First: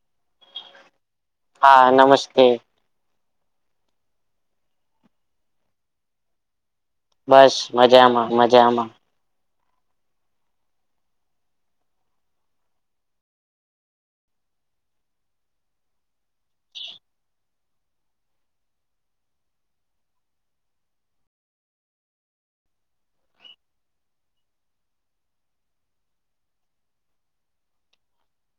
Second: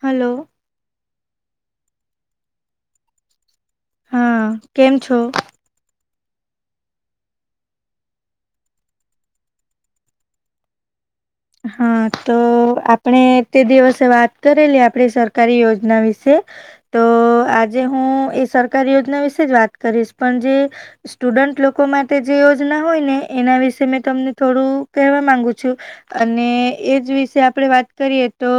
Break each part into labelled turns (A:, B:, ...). A: Hello!
B: હા નમસ્તે.
A: હા. કેમ છો?
B: બસ મજામાં મજામાં.
A: હા તો આપણે તે દિવસે વાત કરેલી આપડી સરકારી યોજના વિશે તો આજે હું એ સરકારી યોજના વિશે જ વાત કરીશ પણ જે સ્ટુડન્ટ લોકો માટે જે યોજના હોય ને એના વિશે મે તમને થોડુંક કહેવા માંગુ છું. અને એજ વિશે આપડે વાત કરીએ તો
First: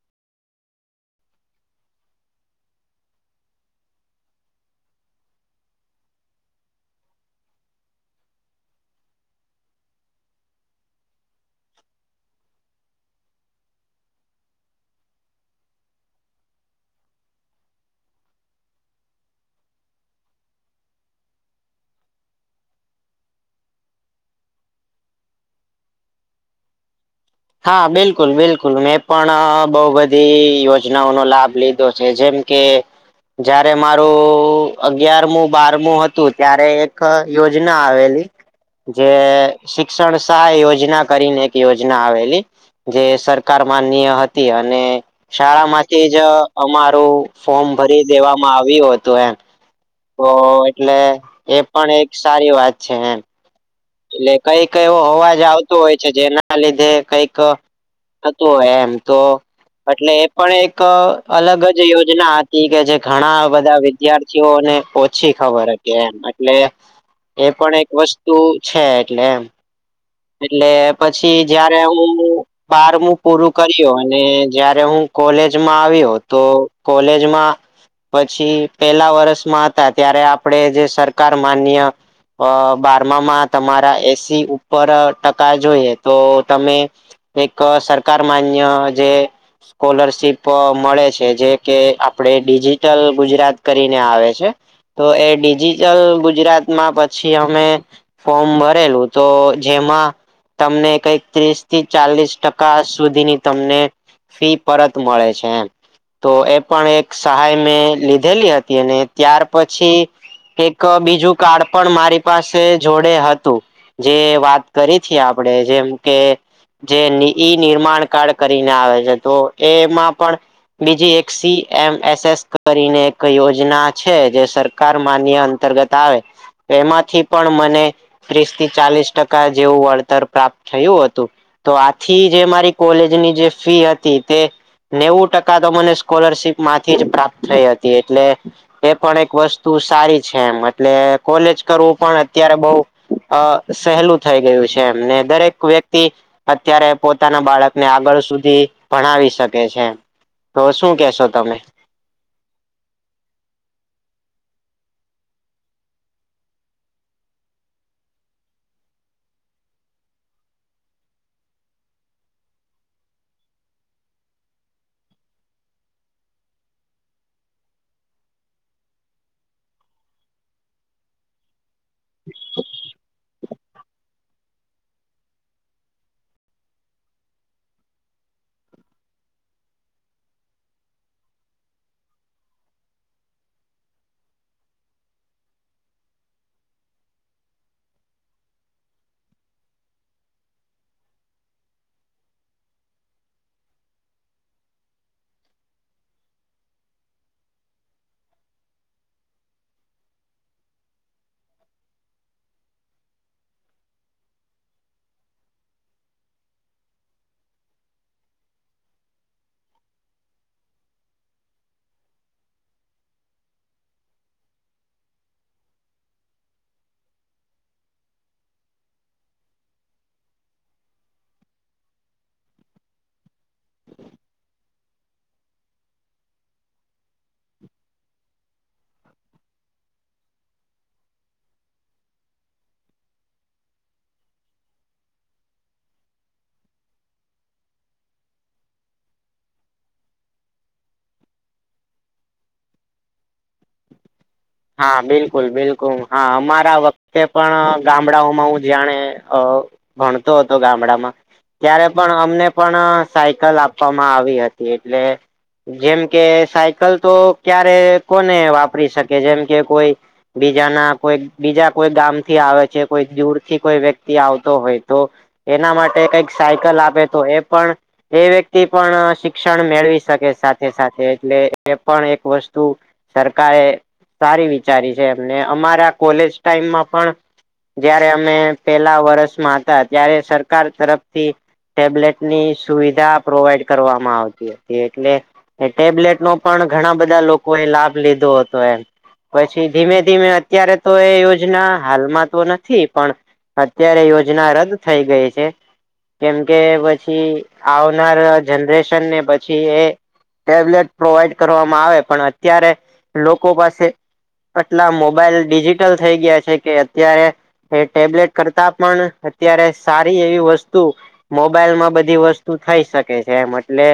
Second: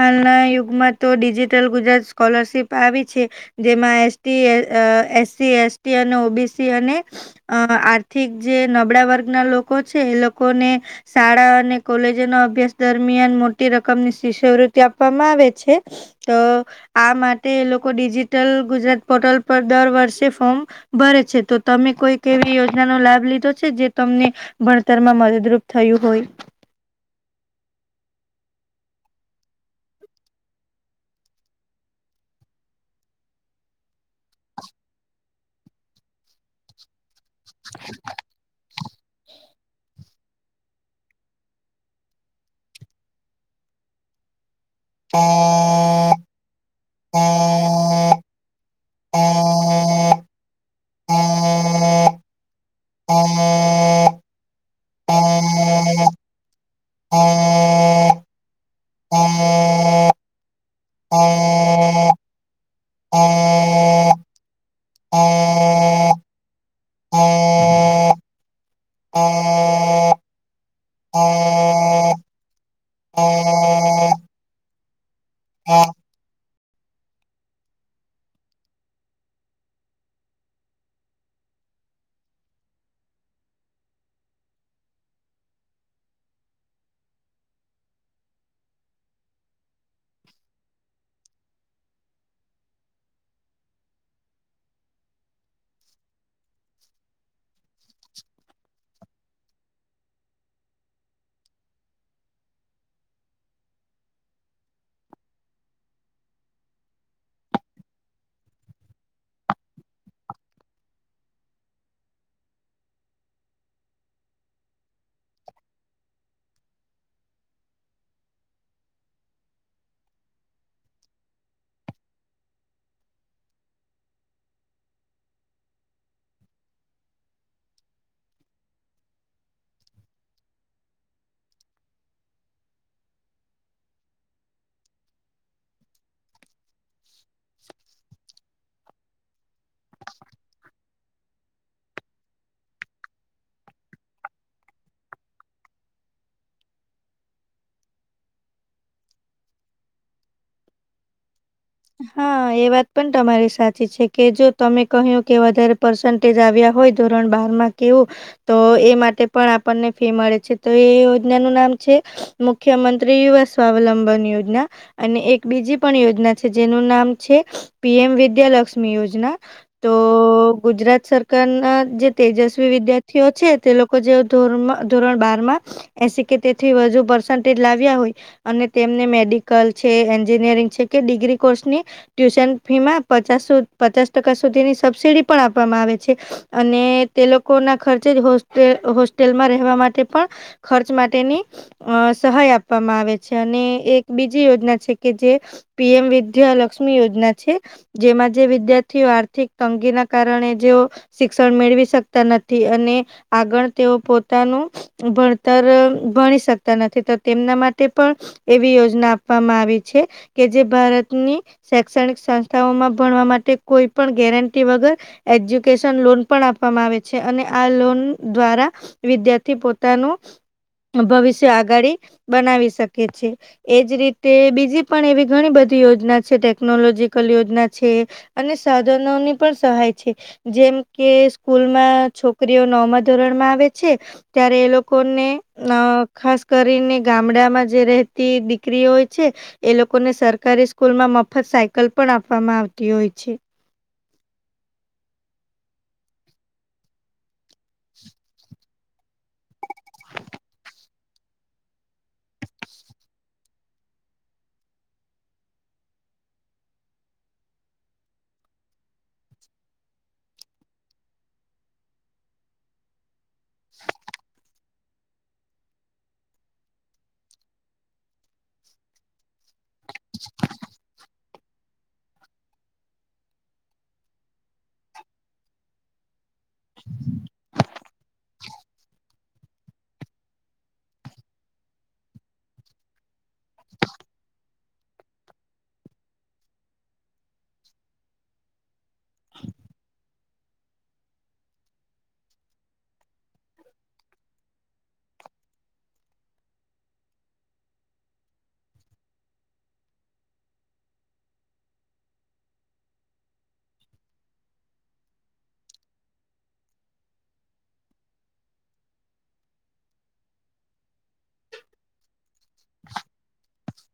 A: હાલના યુગમાં તો ડિજિટલ ગુજરાત સ્કોલરશિપ આવી છે. જેમાં એસ. ટી. અ એસ. C S. ટી અને ઓ. બી. સી અને અ આર્થિક જે નબળા વર્ગના લોકો છે એ લોકોને શાળા અને કોલેજોનો અભ્યાસ દરમિયાન મોટી રકમની શિષ્યવૃતી આપવામાં આવે છે તો આ માટે એ લોકો ડિજિટલ ગુજરાત પોર્ટલ પર દર વર્ષે ફોર્મ ભરે છે તો તમે કોઈક એવી યોજના નો લાભ લીધો છે જે તમને ભણતરમાં મદદરૂપ થયું હોય?
B: હા બિલકુલ બિલકુલ મેં પણ બોઉ બધી યોજનાઓનો લાભ લીધો છે, જેમ કે, જયારે મારું અગિયારમું બારમું હતું ત્યારે એક યોજના આવેલી. જે શિક્ષણ સહાય યોજના કરીને એક યોજના આવેલી. જે સરકાર માન્ય હતી, અને શાળામાંથી જ અમારું ફોર્મ ભરી દેવામાં આવ્યું હતું એમ. ઓ એટલે એ પણ એક સારી વાત છે એમ. એટલે કંઈક એવો અવાજ આવતો હોય છે જેના લીધે કઈક તો એમ તો એટલે એ પણ એક અલગ જ યોજના હતી કે જે ઘણા બધા વિદ્યાર્થીઓને ઓછી ખબર હ કે એમ એટલે, એ પણ એક વસ્તુ છે એટલે એમ.
A: હા [inaudible]
B: એટલે પછી જયારે હું બારમું પૂરું કર્યો અને જયારે હું કોલેજમાં આવ્યો તો કોલેજમાં પછી પેલા વર્ષમાં હતા ત્યારે આપણે જે સરકાર માન્ય અ બારમામાં તમારા એસી પર ટકા જોઈએ, તો તમે એક સરકાર માન્ય જે સ્કોલરશિપ મળે છે જે કે આપણે ડિજિટલ ગુજરાત કરીને આવે છે. તો એ ડિજિટલ ગુજરાતમાં પછી અમે ફોર્મ ભરેલું, તો જેમાં તમને કઈક ત્રીસ થી ચાલીસ ટકા સુધીની તમને ફી પરત મળે છે એમ. તો એ પણ એક સહાય મેં લીધેલી હતી અને ત્યાર પછી એક બીજું કાર્ડ પણ મારી પાસે જોડે હતું, જે વાત વાત કરી છે આપડણે જેમ કે જે ઈ નિર્માણ કળ કરીને આવે છે તો એમાં પણ- બીજી એક સી એમ એસ એસ કરીને એક યોજના છે જે સરકાર માન્ય અંતર્ગત એમાંથી પણ મને ત્રીસ થી ચાલીસ ટકા જેવું વળતર પ્રાપ્ત થયું હતું. તો આથી જે મારી કોલેજની જે ફી હતી તે નેવું ટકા તો મને સ્કોલરશીપ માંથી જ પ્રાપ્ત થઈ હતી એટલે એ પણ એક વસ્તુ સારી છે એમ એટલે કોલેજ કરવું પણ અત્યારે બઉ અ સહેલું થઈ ગયું છે એમને દરેક વ્યક્તિ. અત્યારે પોતાના બાળકને આગળ સુધી ભણાવી શકે છે. તો શું કેશો તમે?
A: હા. એ વાત પણ તમારી સાચી છે કે જો તમે કહ્યું કે વધારે પર્સન્ટેજ આવ્યા હોય ધોરણ બારમાં. કેવું, તો એ માટે પણ આપણને ફી મળે છે તો એ યોજના નું નામ છે. મુખ્યમંત્રી યવા સ્વાવલંબન યોજના. અને એક બીજી પણ યોજના છે જેનું નામ છે. પી એમ વિદ્યાલક્ષ્મી યોજના, તો ગુજરાત સરકારના જે તેજસ્વી વિદ્યાર્થીઓ છે તે લોકો જે ધોર ધોરણ બાર માં, એસી કે તેથી વધુ પરસેન્ટેજ લાવ્યા હોય, અને તેમને મેડિકલ છે એન્જિનિયરિંગ છે કે ડિગ્રી કોર્સની, ટ્યુશન ફી માં પચાસ સુ પચાસ ટકા સુધીની સબસિડી પણ આપવામાં આવે છે. અને તે લોકો ના ખર્ચે જ હોલ હોસ્ટેલમાં રહેવા માટે પણ, ખર્ચ માટેની, અ સહાય આપવામાં આવે છે, અને એક બીજી યોજના છે કે જે, પીએમ વિદ્યા લક્ષ્મી યોજના છે. જેમાં જે વિદ્યાર્થીઓ આર્થિક તંગીના કારણે જેઓ, શિક્ષણ મેળવી શકતા નથી અને આગળ તેઓ પોતાનું, ભણતર ભણી શકતા નથી તો તેમના માટે પણ, એવી યોજના આપવામાં આવી છે કે જે ભારતની, શૈક્ષણિક સંસ્થાઓમાં ભણવા માટે કોઈ પણ ગેરંટી વગર, એજ્યુકેશન લોન પણ આપવામાં આવે છે અને આ લોન દ્વારા, વિદ્યાર્થી પોતાનું, ભવિષ્ય આગાળી બનાવી શકે છે. એજ રીતે બીજી પણ એવી ઘણી બધી યોજના છે ટે ટેકનોલોજીકલ યોજના છે અને સાધનોની પણ સહાય છે. જેમ કે સ્કૂલમાં છોકરીઓ નોમા ધોરણમાં આવે છે. ત્યારે એ લોકો ને, અ ખાસ કરીને ગામડામાં જે રહેતી દીકરીઓ હોય છે. એ લોકોને સરકારી સ્કૂલમાં મફત સાયકલ પણ આપવામાં આવતી હોય છે.
B: હા બિલકુલ બિલકુલ હા અમારા વખતે પણ ગામડાઓમાં હુ જાણે અ ભણતો હતો ગામડામાં, ત્યારે પણ અમને પણ સાયકલ આપવામાં આવી હતી એટલે, જેમ કે સાયકલ તો ક્યારે કોને વાપરી શક કે જેમ કે કોઈ બીજા ના કોઈ બીજા કોઈ ગામ થી આવે છે કોઈક દૂર થી કોઈ વ્યક્તિ આવતો હોય તો, એના માટે કઈક સાયકલ આપે તો એ પણ એ વ્યક્તિ પણ શિ શિક્ષણ મેળવી શકે સાથે-સાથે એટલે એ પણ એક વસ્તુ સરકારે, સારી વિચારી છે, એમને અમારા કોલેજ ટાઈમમાં પણ, જયારે અમે પહેલા વર્ષમાં હતા ત્યારે સરકાર તરફથી, ટેબ્લેટ ની સુવિધા પ્રોવાઈડ કરવામાં આવતી હતી એટલે, એ ટેબ્લેટ નો પણ ઘણા બધા લોકો એ લાભ લીધો હત તો એમ પછી ધીમે-ધીમે અત્યારે તો એ યોજના હાલમાં તો નથી પણ, અત્યારે યોજના રદ થઈ ગઈ છે. કેમ કે પછી આવનાર જનરેશન ને પછી એ, ટેબ્લેટ પ્રોવાઈડ કરવામાં આવે પણ અત્યારે લોકો પાસે, આટલા મોબાઈલ ડિજિટલ થઈ ગયા છે કે અત્યારે, એ ટેબ્લેટ કરતા પણ અત્યારે સારી એવી વસ્તુ, મોબાઈલમાં બધી વસ્તુ થઈ શકે છે એમ એટલે,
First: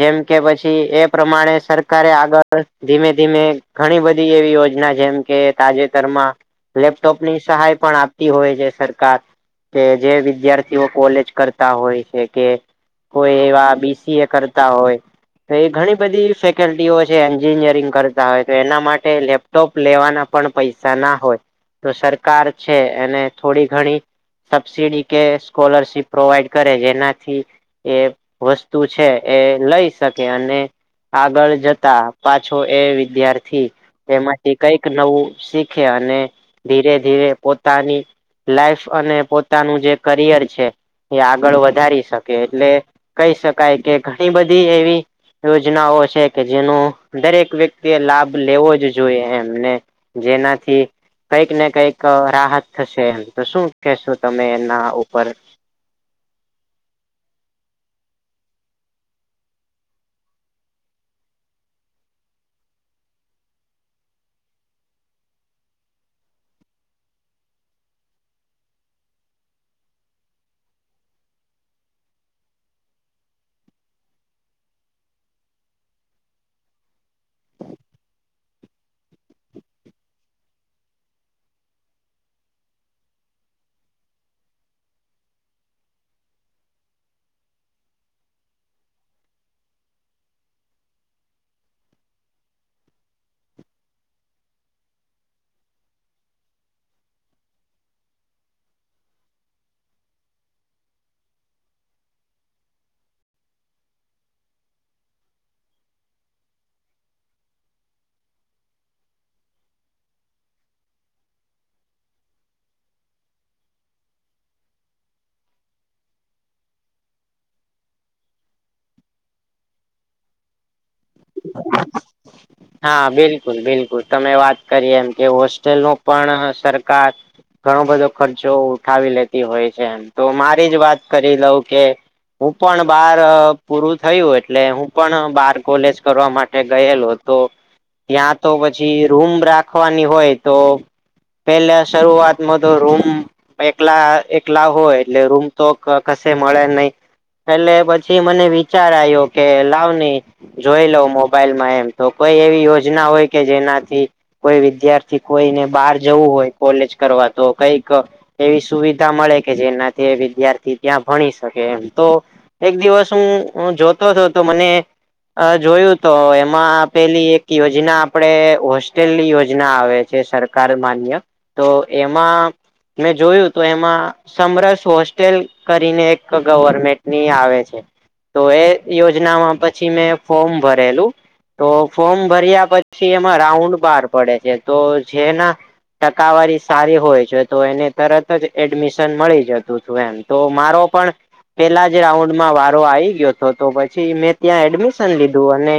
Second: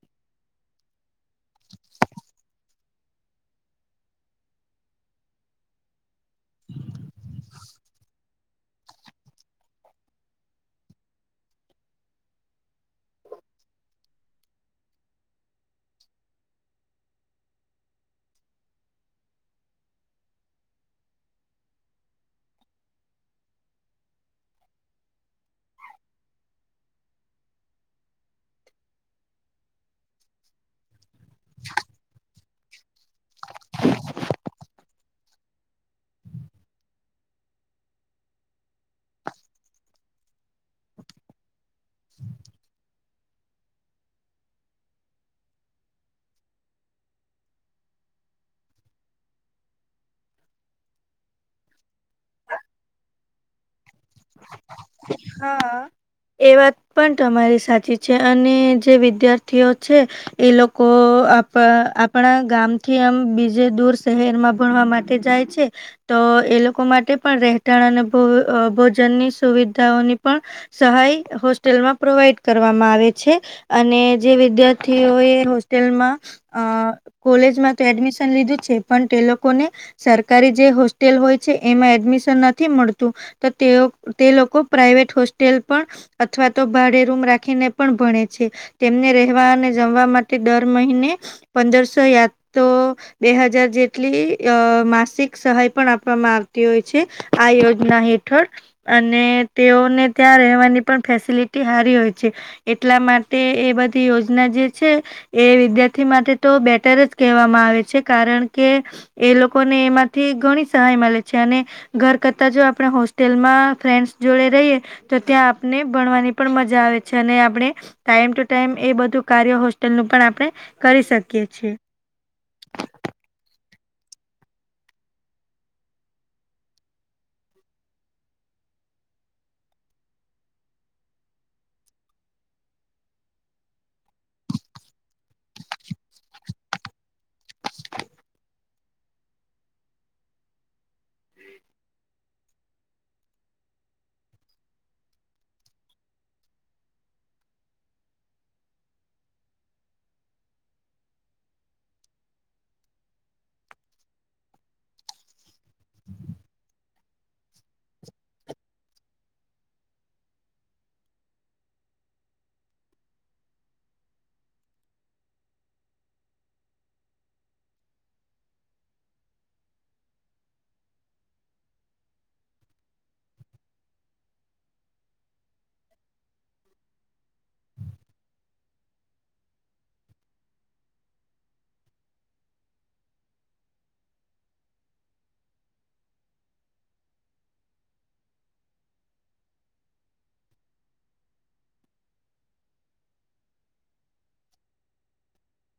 B: જેમ કે પછી એ પ્રમાણે સરકારે આગળ ધીમે, ધીમે ઘણી બધી એવી યોજના જેમ કે તાજેતરમાં, લેપટોપ ની સહાય પણ આપતી હોય છે સરકાર, કે જે વિદ્યાર્થીઓ કોલેજ કરતા હોય છે કે, કોઈ એવા બીસીએ કરતા હોય. તો એ ઘણી બધી ફેકલ્ટીઓ છે એન્જિનયરિંગ કરે હોય તો એના માટે લેપટોપ લેવાના પણ પૈસા ના હોય. તો સરકાર છે એને થોડી ઘણી. સબસીડી કે સ્કોલરશિપ પ્રોવાઈડ કરે જેનાથી એ વસ્તુ છે એ લઈ શકે અને આગળ જતા પાછો એ વિદ્યાર્થી, એમાંથી કઈક નવું શીખે અને ધીરે ધીરે પોતાની લાઈફ અને પોતાનું જે કરિયર છે, એ આગળ વધારી શકે એટલે કહી શકાય કે ઘણી બધી એવી, યોજનાઓ છે કે જેનું દરેક વ્યક્તિ લાભ લેવો જ જોઈએ એમને જેનાથી કંઈક ને કઈક રાહત થશે એમ તો શું કેશો તમે એના ઉપર
A: હા. એ વાત પણ તમારી સાચી છે અને જે વિદ્યાર્થીઓ છે. એ લોકો આપણા ગામથી એમ બીજે દૂર શહેરમાં ભણવા માટે જાય છે, તો એ લોકો માટે પણ રહેતાણ અને- જનની સુવિધાઓની પણ, સહાય હોસ્ટેલમાં પ્રોવાઈડ કરવામાં આવે છે. અને જે વિદ્યાર્થીઓ એ હોસ્ટેલમાં અ કોલેજમાં તો એડમિશન લીધું છે પણ તે લોકોને. સરકારી જે હોસ્ટેલ હોય છે એમાં એડમિશન નથી મળતું. તે તે લોકો પ્રાાઈવેટ હોસ્ટેલ પણ અથવા તો ભાડે રૂમ રાખીને પણ ભણે છે. તેમને રહેવા અને જમવા માટે દર મહિને, પંદરસો યાત્ર બે હજાર જેટલી અ માસિક સહાય પણ આપવામાં આવતી હોય છે, આ યોજના હેઠ હઠળ અને તેઓને ત્યાં રહેવાની પણ ફેસિલિટી સારી હોય છે. એટલા માટે એ બધી યોજના જે છે. એ વિદ્યાર્થી માટે તો બેટર જ કહેવામાં આવે છે કારણ કે એ લોકોને એમાંથી ઘણી સહાય મળે છે અને, ઘર કરતા જો આપણે હો તેલમાં ફ્રેન્ડ્સ જોડે રહીએ, તો ત્યાં આપને ભણવાની પણ મજા આવે છે અને આપણે. ટાઈમ ટુ ટાઈમ એ બધું કાર્ય હોસ્ટેલ નું પણ આપણે કરી શકીએ છીએ.
B: બિલકલ બિલકુલ તમે વાત કરી એમ કે હોસ્ટેલ ન પણ સરકાર ઘણો બધો ખર્ચો ઉઠાવી લેતી હોય છે એમ તો મારી જ વાત કરી લઉં કે હું પણ બાર પૂરું થયું એટલે હું પણ બાર કોલેજ કરવા માટે ગયેલો તો. ત્યાં તો પછી રૂમ રાખવાની હોય તો પેલા શરૂઆતમાં તો રૂમ એકલા એકલા હોય એટલે રૂમ તો કશે મળે નહી. એટલે પછી મને વિચાર આવ્યો કે લાવ નઈ. જોઈ લઉ મોબાઈલ માં એમ તો કોઈ એવી યોજના હોય કે જેનાથી કોઈ વિદ્યાર્થી કોઈને બહાર જવું હોય કોલેજ કરવા તો કઈક એવી સુવિધા મળે કે જેનાથી વિદ્યાર્થી ત્યાં ભણી શકે એમ તો. એક દિવસ હું જોતો હતો તો મને અ જોયું તો એમાં પેલી એક યોજના આપડે હોસ્ટેલની યોજના આવે છે, સર માન્ય, તો એમાં મેં જોયું તો એમાં સમરસ હોસ્ટેલ કરીને, એક ગવર્મેન્ટની આવે છે. તો એ યોજનામાં પછી મેં ફોર્મ ભરેલું. તો ફોર્મ ભર્યા, પછી એમાં રાઉન્ડ બાર પડે છે, તો જેના ટકાવારી સારી હોય છે, તો એને તરત જ એડમિશન મળી જતું હતું એમ. તો મારો પણ પેલા જ રાઉન્ડમાં વારો આવી ગયો હતો, તો પછી મેં ત્યાં એડમિસ લીધું અને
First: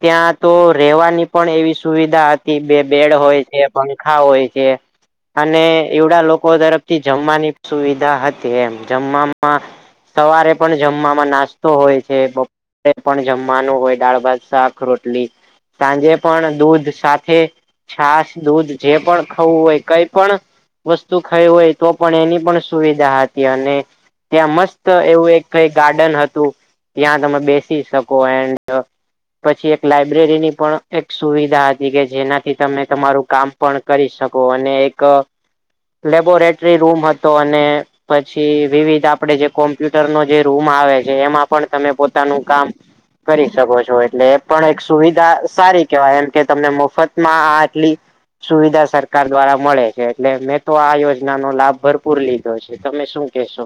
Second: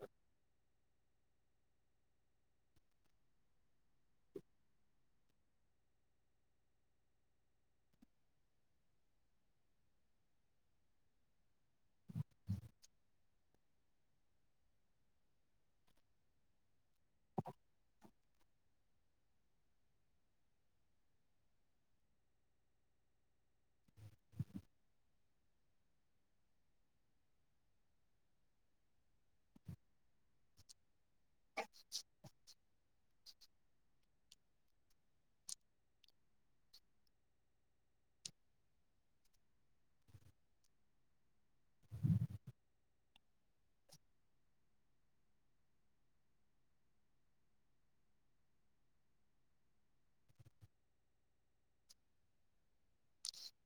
B: ત્યાં તો રહેવાની પણ એવી સુવિધા હતી બે બેડ હોય છે, પંખા હોય છે. અને એવડા લોકો તરફથી જમવાની સુવિધા હતી, એમ જમવામાં. સવારે પણ જમવામાં નાસ્તો હોય છે, બપોરે પણ જમવાનું હોય, દાળ-ભાત, શાક-રોટલી સાંજે પણ દૂધ સાથે છાસ-દૂધ જે પણ ખાવુ હોય, કઈ પણ. વસ્તુ ખાઈ હોય તો, પણ એની પણ સુવિધા હતી, અને ત્યાં મસ્ત એવું એક ક ગાર્ડન હતું, ત્યાં તમે બેસી શકો. એ પછી એક લાયબ્રેરી ની પણ એક સુવિધા હતી કે, જેનાથી તમે તમારું કામ પણ કરી શકો, અને એક લેબોરેટરી રૂમ હતો, અને પછી વિવિધ આપડે જે કોમ્પ્યુટરનો જે રૂમ આવે છે, એમાં પણ તમે પોતાનું કામ કરી શકો છો, એટલે પણ એક સુવિધા સારી કેવાય, એમ કે તમને મફતમાં આ આટલી સુવિધા સરકાર દ્વારા મળે છે, એટલે મેં તો આ યોજના નો લાભ ભરપૂર લીધું. તમે શું કેશો?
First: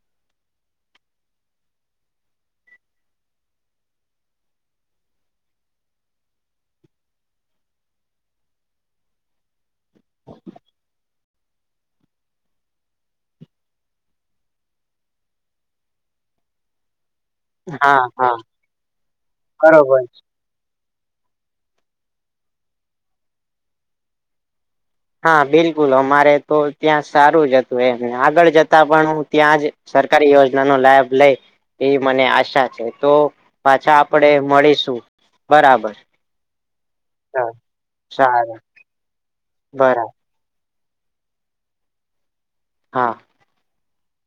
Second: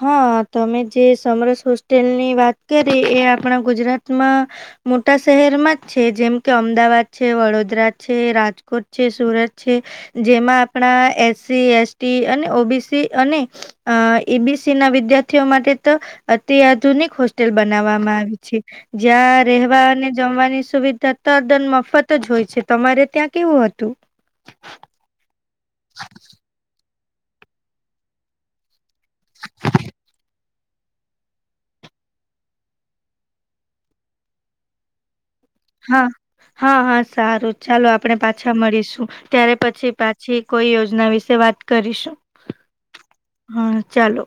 A: હા, તમે જે સમરસ હોસ્ટેલની વાત કરી એ, આપણા ગુજરાતમાં મોટા શહેરમાં જ છે, જેમ કે અમદાવાદ છે, વડોદરા છે, રાજકોટ છે, સુરત છે. જેમાં આપણા એસસી, એસટી અને ઓબીસી અને એબીસી ના વિદ્યાર્થીઓ માટે તો, અતિ આધુનિક હો. હોલ
B: હા
A: બનાવવામાં
B: હા
A: આવી છે, જ્યાં રહેવા
B: બરોબર
A: અને જમવાની સુવિધા તત્તાદન મફત જ હોય છે, તમારે ત્યાં કેવું હતું.
B: હા, બિલકુલ, અમારે તો ત્યાં સારું જ હતું, એમ આગળ જ પણ હું ત્યાં જ સરકારી યોજના નો લાભ લઈ એવી મને આશા છે, તો પાછા આપણેે મળીશું. બરાબર
A: હા, હા, હા, સારું ચાલો, આપણેે પાછા
B: સારું
A: મળીશું, ત્યારે પછી
B: બરાબર
A: પા જી કોઈ યોજના વિશે વાત કરીશું?
B: હા.
A: હા, ચાલો.